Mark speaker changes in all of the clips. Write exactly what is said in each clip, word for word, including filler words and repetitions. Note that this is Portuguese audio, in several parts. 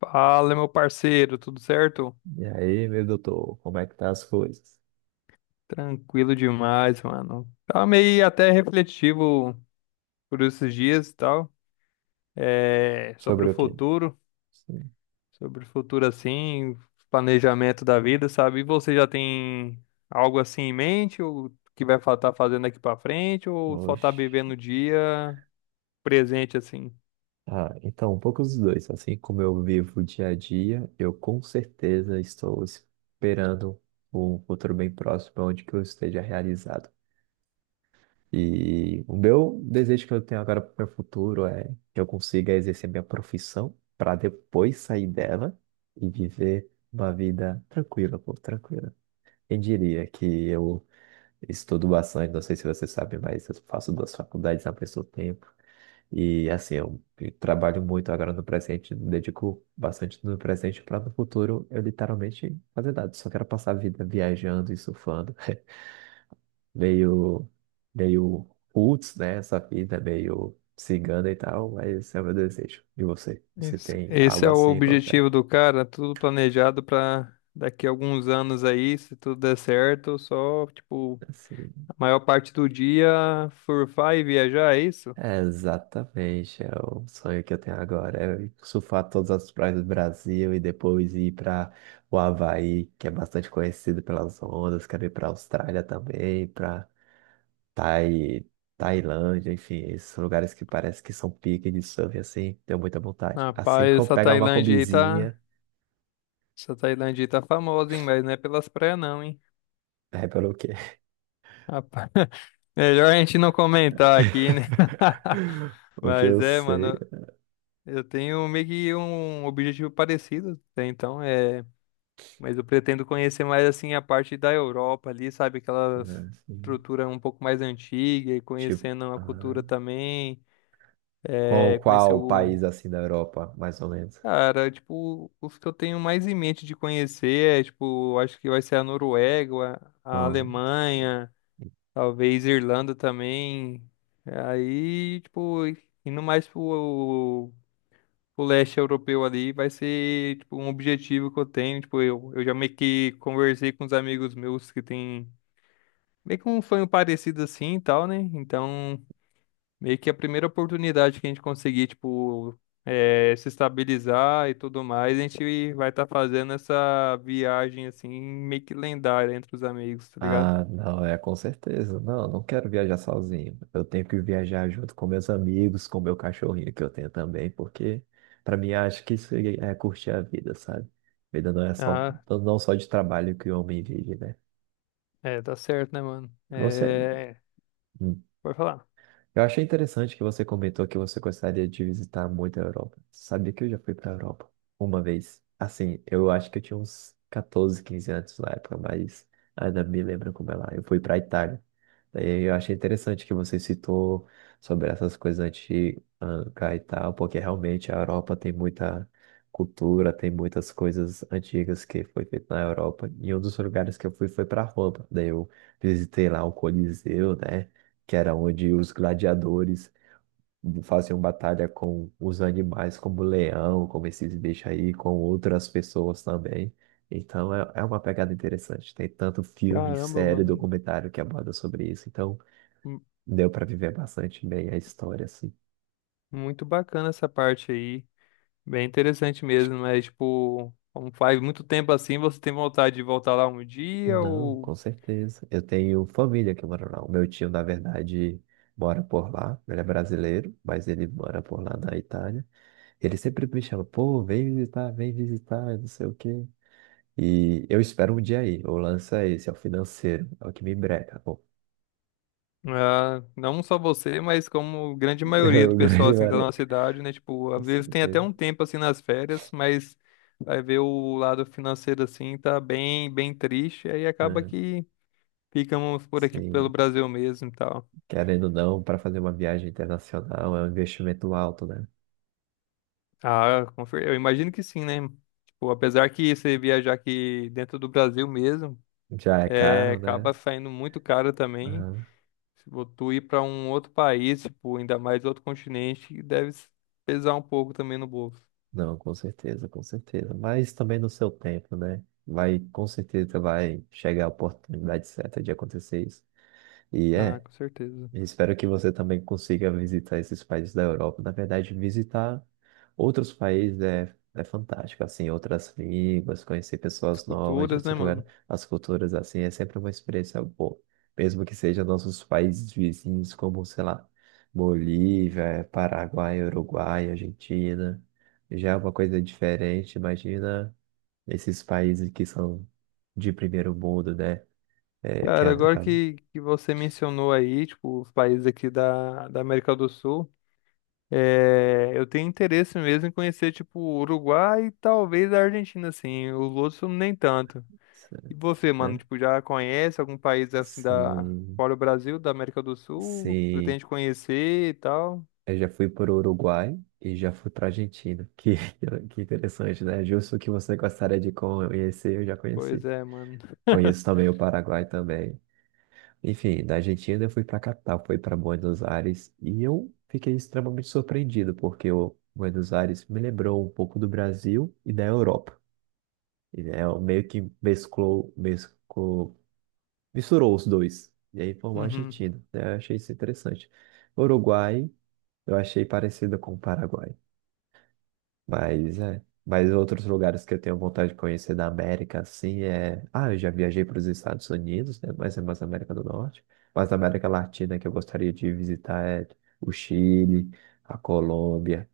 Speaker 1: Fala, meu parceiro, tudo certo?
Speaker 2: E aí, meu doutor, como é que tá as coisas?
Speaker 1: Tranquilo demais, mano. Tava meio até refletivo por esses dias e tal, é, sobre o
Speaker 2: Sobre o quê?
Speaker 1: futuro,
Speaker 2: Sim.
Speaker 1: sobre o futuro assim, planejamento da vida, sabe? E você já tem algo assim em mente, ou que vai estar fazendo aqui pra frente, ou só tá
Speaker 2: Oxe.
Speaker 1: vivendo o dia presente assim?
Speaker 2: Ah, então, um pouco dos dois. Assim como eu vivo o dia a dia, eu com certeza estou esperando um futuro bem próximo onde que eu esteja realizado. E o meu desejo que eu tenho agora para o meu futuro é que eu consiga exercer minha profissão para depois sair dela e viver uma vida tranquila, pô, tranquila. Quem diria que eu Estudo bastante, não sei se você sabe, mas eu faço duas faculdades ao mesmo tempo. E assim, eu trabalho muito agora no presente, dedico bastante no presente para no futuro eu literalmente fazer nada. Só quero passar a vida viajando e surfando. Meio, meio roots, né? Essa vida meio cigana e tal, mas esse é o meu desejo. E você? Você
Speaker 1: Esse,
Speaker 2: tem algo
Speaker 1: esse é o
Speaker 2: assim? Qual é?
Speaker 1: objetivo do cara, tudo planejado pra daqui a alguns anos aí, se tudo der certo, só tipo
Speaker 2: Assim.
Speaker 1: maior parte do dia surfar e viajar, é isso?
Speaker 2: É exatamente, é o sonho que eu tenho agora, é surfar todas as praias do Brasil e depois ir para o Havaí, que é bastante conhecido pelas ondas, quero ir para a Austrália também, para Tai... Tailândia, enfim, esses lugares que parece que são pique de surf, assim, tenho muita vontade. Assim
Speaker 1: Rapaz,
Speaker 2: que eu
Speaker 1: essa
Speaker 2: pegar uma
Speaker 1: Tailândia aí tá.
Speaker 2: combizinha,
Speaker 1: Essa Tailândia aí tá famosa, hein? Mas não é pelas praias, não, hein?
Speaker 2: é pelo quê?
Speaker 1: Rapaz, melhor a gente não comentar aqui, né?
Speaker 2: O que eu
Speaker 1: Mas é,
Speaker 2: sei,
Speaker 1: mano, eu tenho meio que um objetivo parecido, né? Então é. Mas eu pretendo conhecer mais assim a parte da Europa ali, sabe? Aquela
Speaker 2: né, assim,
Speaker 1: estrutura um pouco mais antiga e
Speaker 2: tipo,
Speaker 1: conhecendo a
Speaker 2: ah,
Speaker 1: cultura também. É,
Speaker 2: qual,
Speaker 1: conhecer
Speaker 2: qual
Speaker 1: o
Speaker 2: país assim da Europa, mais ou menos?
Speaker 1: cara, tipo, os que eu tenho mais em mente de conhecer é, tipo, acho que vai ser a Noruega, a Alemanha, talvez Irlanda também. Aí, tipo, indo mais pro, pro leste europeu ali, vai ser, tipo, um objetivo que eu tenho. Tipo, eu, eu já meio que conversei com os amigos meus que tem meio que um sonho parecido assim e tal, né? Então, meio que a primeira oportunidade que a gente conseguir, tipo, eh, se estabilizar e tudo mais, a gente vai estar fazendo essa viagem, assim, meio que lendária entre os amigos, tá ligado?
Speaker 2: Ah, não, é com certeza. Não, não quero viajar sozinho. Eu tenho que viajar junto com meus amigos, com meu cachorrinho que eu tenho também, porque para mim acho que isso é curtir a vida, sabe? Vida não é só
Speaker 1: Ah,
Speaker 2: não só de trabalho que o homem vive, né?
Speaker 1: é, tá certo, né, mano?
Speaker 2: Você
Speaker 1: É, pode falar.
Speaker 2: Eu achei interessante que você comentou que você gostaria de visitar muito a Europa. Sabia que eu já fui para a Europa uma vez. Assim, eu acho que eu tinha uns catorze, quinze anos na época, mas ainda me lembro como é lá. Eu fui para a Itália. Daí eu achei interessante que você citou sobre essas coisas antigas e tal, porque realmente a Europa tem muita cultura, tem muitas coisas antigas que foi feita na Europa. E um dos lugares que eu fui foi para Roma. Daí eu visitei lá o Coliseu, né? Que era onde os gladiadores faziam batalha com os animais, como o leão, como esses bichos aí, com outras pessoas também. Então é, é uma pegada interessante. Tem tanto filme,
Speaker 1: Caramba,
Speaker 2: série,
Speaker 1: mano,
Speaker 2: documentário que aborda sobre isso. Então
Speaker 1: mu-
Speaker 2: deu para viver bastante bem a história, assim.
Speaker 1: muito bacana essa parte aí, bem interessante mesmo, mas, tipo, como faz muito tempo assim, você tem vontade de voltar lá um dia
Speaker 2: Não,
Speaker 1: ou...
Speaker 2: com certeza. Eu tenho família que mora lá. O meu tio, na verdade, mora por lá. Ele é brasileiro, mas ele mora por lá na Itália. Ele sempre me chama, pô, vem visitar, vem visitar, não sei o quê. E eu espero um dia aí. O lance é esse, é o financeiro. É o que me breca, pô.
Speaker 1: Ah, não só você, mas como grande
Speaker 2: É
Speaker 1: maioria do
Speaker 2: o
Speaker 1: pessoal
Speaker 2: grande
Speaker 1: assim da nossa
Speaker 2: breca.
Speaker 1: cidade, né? Tipo,
Speaker 2: Com
Speaker 1: às vezes tem até
Speaker 2: certeza.
Speaker 1: um tempo assim nas férias, mas vai ver o lado financeiro assim, tá bem, bem triste, aí acaba
Speaker 2: É,
Speaker 1: que ficamos por aqui pelo
Speaker 2: sim,
Speaker 1: Brasil mesmo e tal.
Speaker 2: querendo ou não, para fazer uma viagem internacional é um investimento alto, né?
Speaker 1: Ah, confer- eu imagino que sim, né? Tipo, apesar que você viajar aqui dentro do Brasil mesmo,
Speaker 2: Já é
Speaker 1: é,
Speaker 2: caro,
Speaker 1: acaba
Speaker 2: né?
Speaker 1: saindo muito caro também.
Speaker 2: Aham.
Speaker 1: Se vo- tu ir pra um outro país, tipo, ainda mais outro continente, deve s- pesar um pouco também no bolso.
Speaker 2: Não, com certeza, com certeza. Mas também no seu tempo, né? Vai, com certeza vai chegar a oportunidade certa de acontecer isso. E
Speaker 1: Ah,
Speaker 2: é.
Speaker 1: com certeza.
Speaker 2: E espero que você também consiga visitar esses países da Europa. Na verdade, visitar outros países é, é fantástico, assim, outras línguas, conhecer
Speaker 1: As
Speaker 2: pessoas novas de
Speaker 1: culturas,
Speaker 2: outros
Speaker 1: né,
Speaker 2: lugares,
Speaker 1: mano?
Speaker 2: as culturas, assim, é sempre uma experiência boa. Mesmo que sejam nossos países vizinhos, como, sei lá, Bolívia, Paraguai, Uruguai, Argentina, já é uma coisa diferente. Imagina esses países que são de primeiro mundo, né? É, que
Speaker 1: Cara,
Speaker 2: é, no
Speaker 1: agora
Speaker 2: caso,
Speaker 1: que, que você mencionou aí, tipo, os países aqui da, da América do Sul, é, eu tenho interesse mesmo em conhecer, tipo, o Uruguai e talvez a Argentina, assim. Os outros nem tanto. E você, mano,
Speaker 2: né?
Speaker 1: tipo, já conhece algum país, assim, da,
Speaker 2: Sim.
Speaker 1: fora o Brasil, da América do Sul?
Speaker 2: Sim,
Speaker 1: Pretende conhecer e tal?
Speaker 2: eu já fui para o Uruguai e já fui para a Argentina. Que, que interessante, né? Justo o que você gostaria de conhecer, eu já
Speaker 1: Pois
Speaker 2: conheci.
Speaker 1: é, mano.
Speaker 2: Conheço também o Paraguai também. Enfim, da Argentina eu fui para a capital, fui para Buenos Aires e eu fiquei extremamente surpreendido porque o Buenos Aires me lembrou um pouco do Brasil e da Europa. E né, eu meio que mesclou, mesclou, misturou os dois. E aí formou a
Speaker 1: Uhum.
Speaker 2: Argentina, né? Eu achei isso interessante. Uruguai. Eu achei parecida com o Paraguai. Mas é. Mas outros lugares que eu tenho vontade de conhecer da América, assim, é. Ah, eu já viajei para os Estados Unidos, né? Mas é mais América do Norte. Mas a América Latina que eu gostaria de visitar é o Chile, a Colômbia,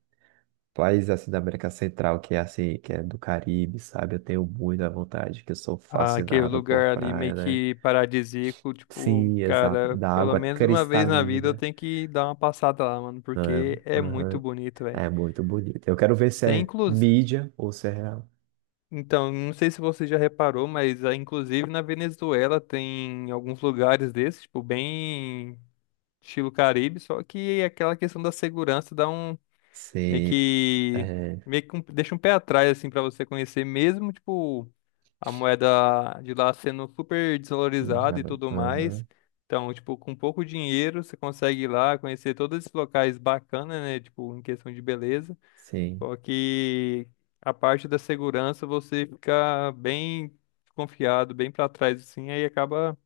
Speaker 2: países assim da América Central, que é assim, que é do Caribe, sabe? Eu tenho muita vontade, que eu sou
Speaker 1: Ah, aquele
Speaker 2: fascinado por
Speaker 1: lugar ali meio
Speaker 2: praia, né?
Speaker 1: que paradisíaco, tipo,
Speaker 2: Sim, exato.
Speaker 1: cara,
Speaker 2: Da
Speaker 1: pelo
Speaker 2: água
Speaker 1: menos uma vez na vida eu
Speaker 2: cristalina.
Speaker 1: tenho que dar uma passada lá, mano, porque é muito
Speaker 2: Aham.
Speaker 1: bonito, velho.
Speaker 2: É muito bonito. Eu quero ver se
Speaker 1: Tem
Speaker 2: é
Speaker 1: inclusive,
Speaker 2: mídia ou se é real.
Speaker 1: então, não sei se você já reparou, mas ah, inclusive na Venezuela tem alguns lugares desses, tipo, bem estilo Caribe, só que é aquela questão da segurança dá um meio
Speaker 2: Sei,
Speaker 1: que.
Speaker 2: é,
Speaker 1: Meio que um- deixa um pé atrás, assim, pra você conhecer, mesmo, tipo, a moeda de lá sendo super desvalorizada e
Speaker 2: Venezuela,
Speaker 1: tudo mais.
Speaker 2: aham,
Speaker 1: Então, tipo, com pouco dinheiro, você consegue ir lá conhecer todos esses locais bacanas, né? Tipo, em questão de beleza.
Speaker 2: sim,
Speaker 1: Só que a parte da segurança você fica bem confiado, bem pra trás, assim, aí acaba,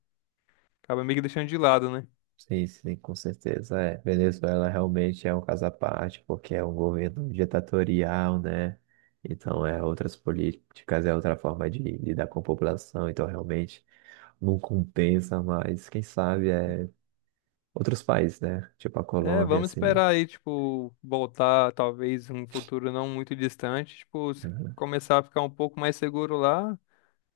Speaker 1: acaba meio que deixando de lado, né?
Speaker 2: sim, sim, com certeza, é, Venezuela realmente é um caso à parte, porque é um governo ditatorial, né, então é outras políticas, é outra forma de lidar com a população, então realmente não compensa, mas quem sabe é outros países, né, tipo a
Speaker 1: É,
Speaker 2: Colômbia,
Speaker 1: vamos
Speaker 2: assim,
Speaker 1: esperar aí, tipo, voltar talvez um futuro não muito distante, tipo, se
Speaker 2: aham.
Speaker 1: começar a ficar um pouco mais seguro lá,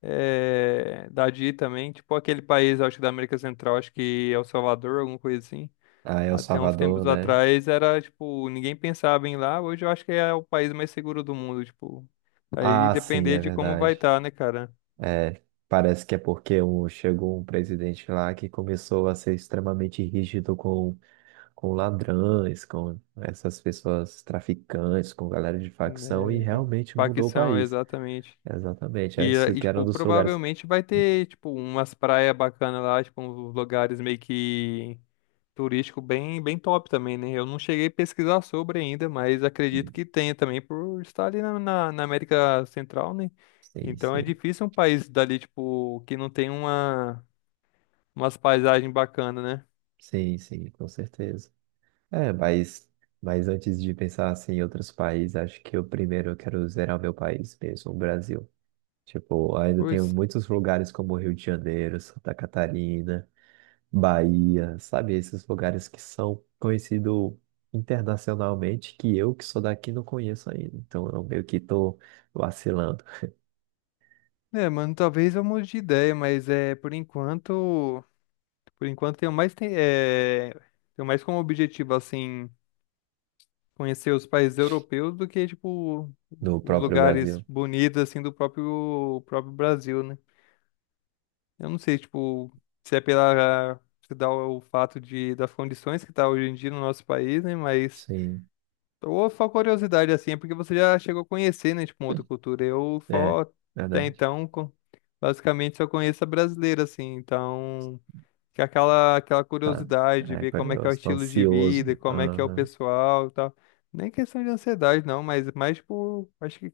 Speaker 1: é, da D I também, tipo aquele país, acho que da América Central, acho que El Salvador, alguma coisa assim.
Speaker 2: Ah, El
Speaker 1: Até uns
Speaker 2: Salvador,
Speaker 1: tempos
Speaker 2: né,
Speaker 1: atrás era, tipo, ninguém pensava em ir lá, hoje eu acho que é o país mais seguro do mundo, tipo, aí
Speaker 2: ah, sim,
Speaker 1: depender
Speaker 2: é
Speaker 1: de como vai
Speaker 2: verdade,
Speaker 1: estar, né, cara?
Speaker 2: é, parece que é porque um, chegou um presidente lá que começou a ser extremamente rígido com, com ladrões, com essas pessoas traficantes, com galera de facção, e
Speaker 1: É,
Speaker 2: realmente mudou o
Speaker 1: Paquistão,
Speaker 2: país.
Speaker 1: exatamente.
Speaker 2: Exatamente.
Speaker 1: E,
Speaker 2: Antes
Speaker 1: eh,
Speaker 2: o
Speaker 1: e,
Speaker 2: que era um
Speaker 1: tipo,
Speaker 2: dos lugares.
Speaker 1: provavelmente vai ter, tipo, umas praias bacanas lá, tipo, uns lugares meio que turístico bem, bem top também, né? Eu não cheguei a pesquisar sobre ainda, mas acredito
Speaker 2: Sim,
Speaker 1: que tenha também por estar ali na, na, na América Central, né?
Speaker 2: sim,
Speaker 1: Então é
Speaker 2: sim,
Speaker 1: difícil um país dali, tipo, que não tem uma, umas paisagens bacanas, né?
Speaker 2: sim, sim, com certeza. É, mas, mas antes de pensar assim, em outros países, acho que eu primeiro quero zerar meu país mesmo, o Brasil. Tipo, ainda tenho
Speaker 1: Pois.
Speaker 2: muitos lugares como Rio de Janeiro, Santa Catarina. Bahia, sabe? Esses lugares que são conhecidos internacionalmente, que eu que sou daqui não conheço ainda. Então eu meio que tô vacilando
Speaker 1: É, mano, talvez eu mude de ideia, mas é, por enquanto, por enquanto tenho mais, tem, é, tenho mais como objetivo, assim, conhecer os países europeus do que, tipo,
Speaker 2: no
Speaker 1: os
Speaker 2: próprio Brasil.
Speaker 1: lugares bonitos, assim, do próprio, próprio Brasil, né? Eu não sei, tipo, se é pela, se dá o fato de, das condições que tá hoje em dia no nosso país, né? Mas,
Speaker 2: Sim,
Speaker 1: ou só curiosidade, assim, é porque você já chegou a conhecer, né, tipo, uma outra cultura. Eu
Speaker 2: é,
Speaker 1: só, até
Speaker 2: verdade.
Speaker 1: então, co- basicamente só conheço a brasileira, assim, então que é aquela, aquela
Speaker 2: Tá.
Speaker 1: curiosidade, de
Speaker 2: É
Speaker 1: ver como é que é o
Speaker 2: curioso, tô
Speaker 1: estilo de vida,
Speaker 2: ansioso.
Speaker 1: como é que é o
Speaker 2: Aham.
Speaker 1: pessoal e tal. Nem questão de ansiedade, não, mas mais, tipo, acho que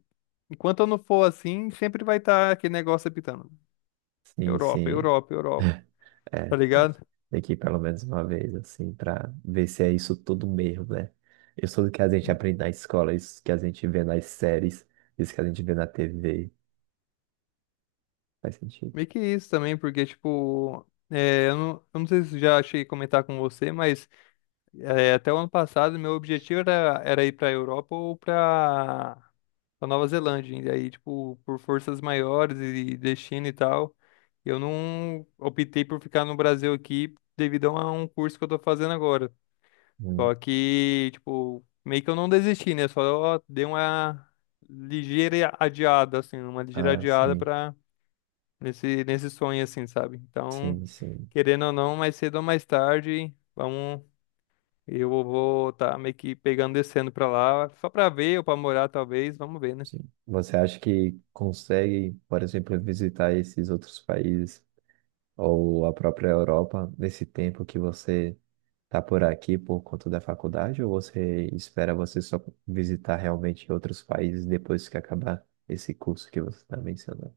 Speaker 1: enquanto eu não for assim, sempre vai estar aquele negócio apitando.
Speaker 2: Sim,
Speaker 1: Europa,
Speaker 2: sim.
Speaker 1: Europa, Europa,
Speaker 2: É,
Speaker 1: tá
Speaker 2: tem,
Speaker 1: ligado?
Speaker 2: tem que ir pelo menos uma vez, assim, pra ver se é isso tudo mesmo, né? Isso tudo que a gente aprende na escola, isso que a gente vê nas séries, isso que a gente vê na T V. Faz sentido.
Speaker 1: Meio que isso também, porque, tipo, é, eu não, eu não sei se já cheguei a comentar com você, mas é, até o ano passado meu objetivo era, era ir pra Europa ou pra da Nova Zelândia. E aí, tipo, por forças maiores e destino e tal, eu não optei por ficar no Brasil aqui devido a um curso que eu tô fazendo agora.
Speaker 2: Hum.
Speaker 1: Só que, tipo, meio que eu não desisti, né? Só dei uma ligeira adiada, assim, uma ligeira
Speaker 2: Ah,
Speaker 1: adiada
Speaker 2: sim.
Speaker 1: pra nesse, nesse sonho, assim, sabe? Então,
Speaker 2: Sim, sim,
Speaker 1: querendo ou não, mais cedo ou mais tarde, vamos. Eu vou estar meio que pegando, descendo pra lá, só pra ver ou pra morar, talvez, vamos ver, né?
Speaker 2: sim. Você acha que consegue, por exemplo, visitar esses outros países ou a própria Europa nesse tempo que você está por aqui por conta da faculdade, ou você espera você só visitar realmente outros países depois que acabar esse curso que você está mencionando?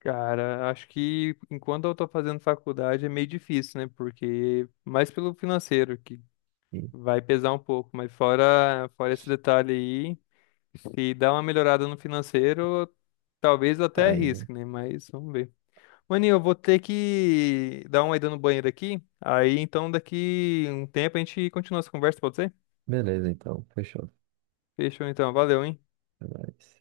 Speaker 1: Cara, acho que enquanto eu tô fazendo faculdade é meio difícil, né? Porque mais pelo financeiro que
Speaker 2: E
Speaker 1: vai pesar um pouco, mas fora fora esse detalhe aí, se dá uma melhorada no financeiro, talvez eu
Speaker 2: tá
Speaker 1: até
Speaker 2: aí, né?
Speaker 1: arrisque, né? Mas vamos ver. Maninho, eu vou ter que dar uma ida no banheiro aqui. Aí então daqui um tempo a gente continua essa conversa, pode ser?
Speaker 2: Beleza, então, fechou.
Speaker 1: Fechou então, valeu, hein?
Speaker 2: Até mais.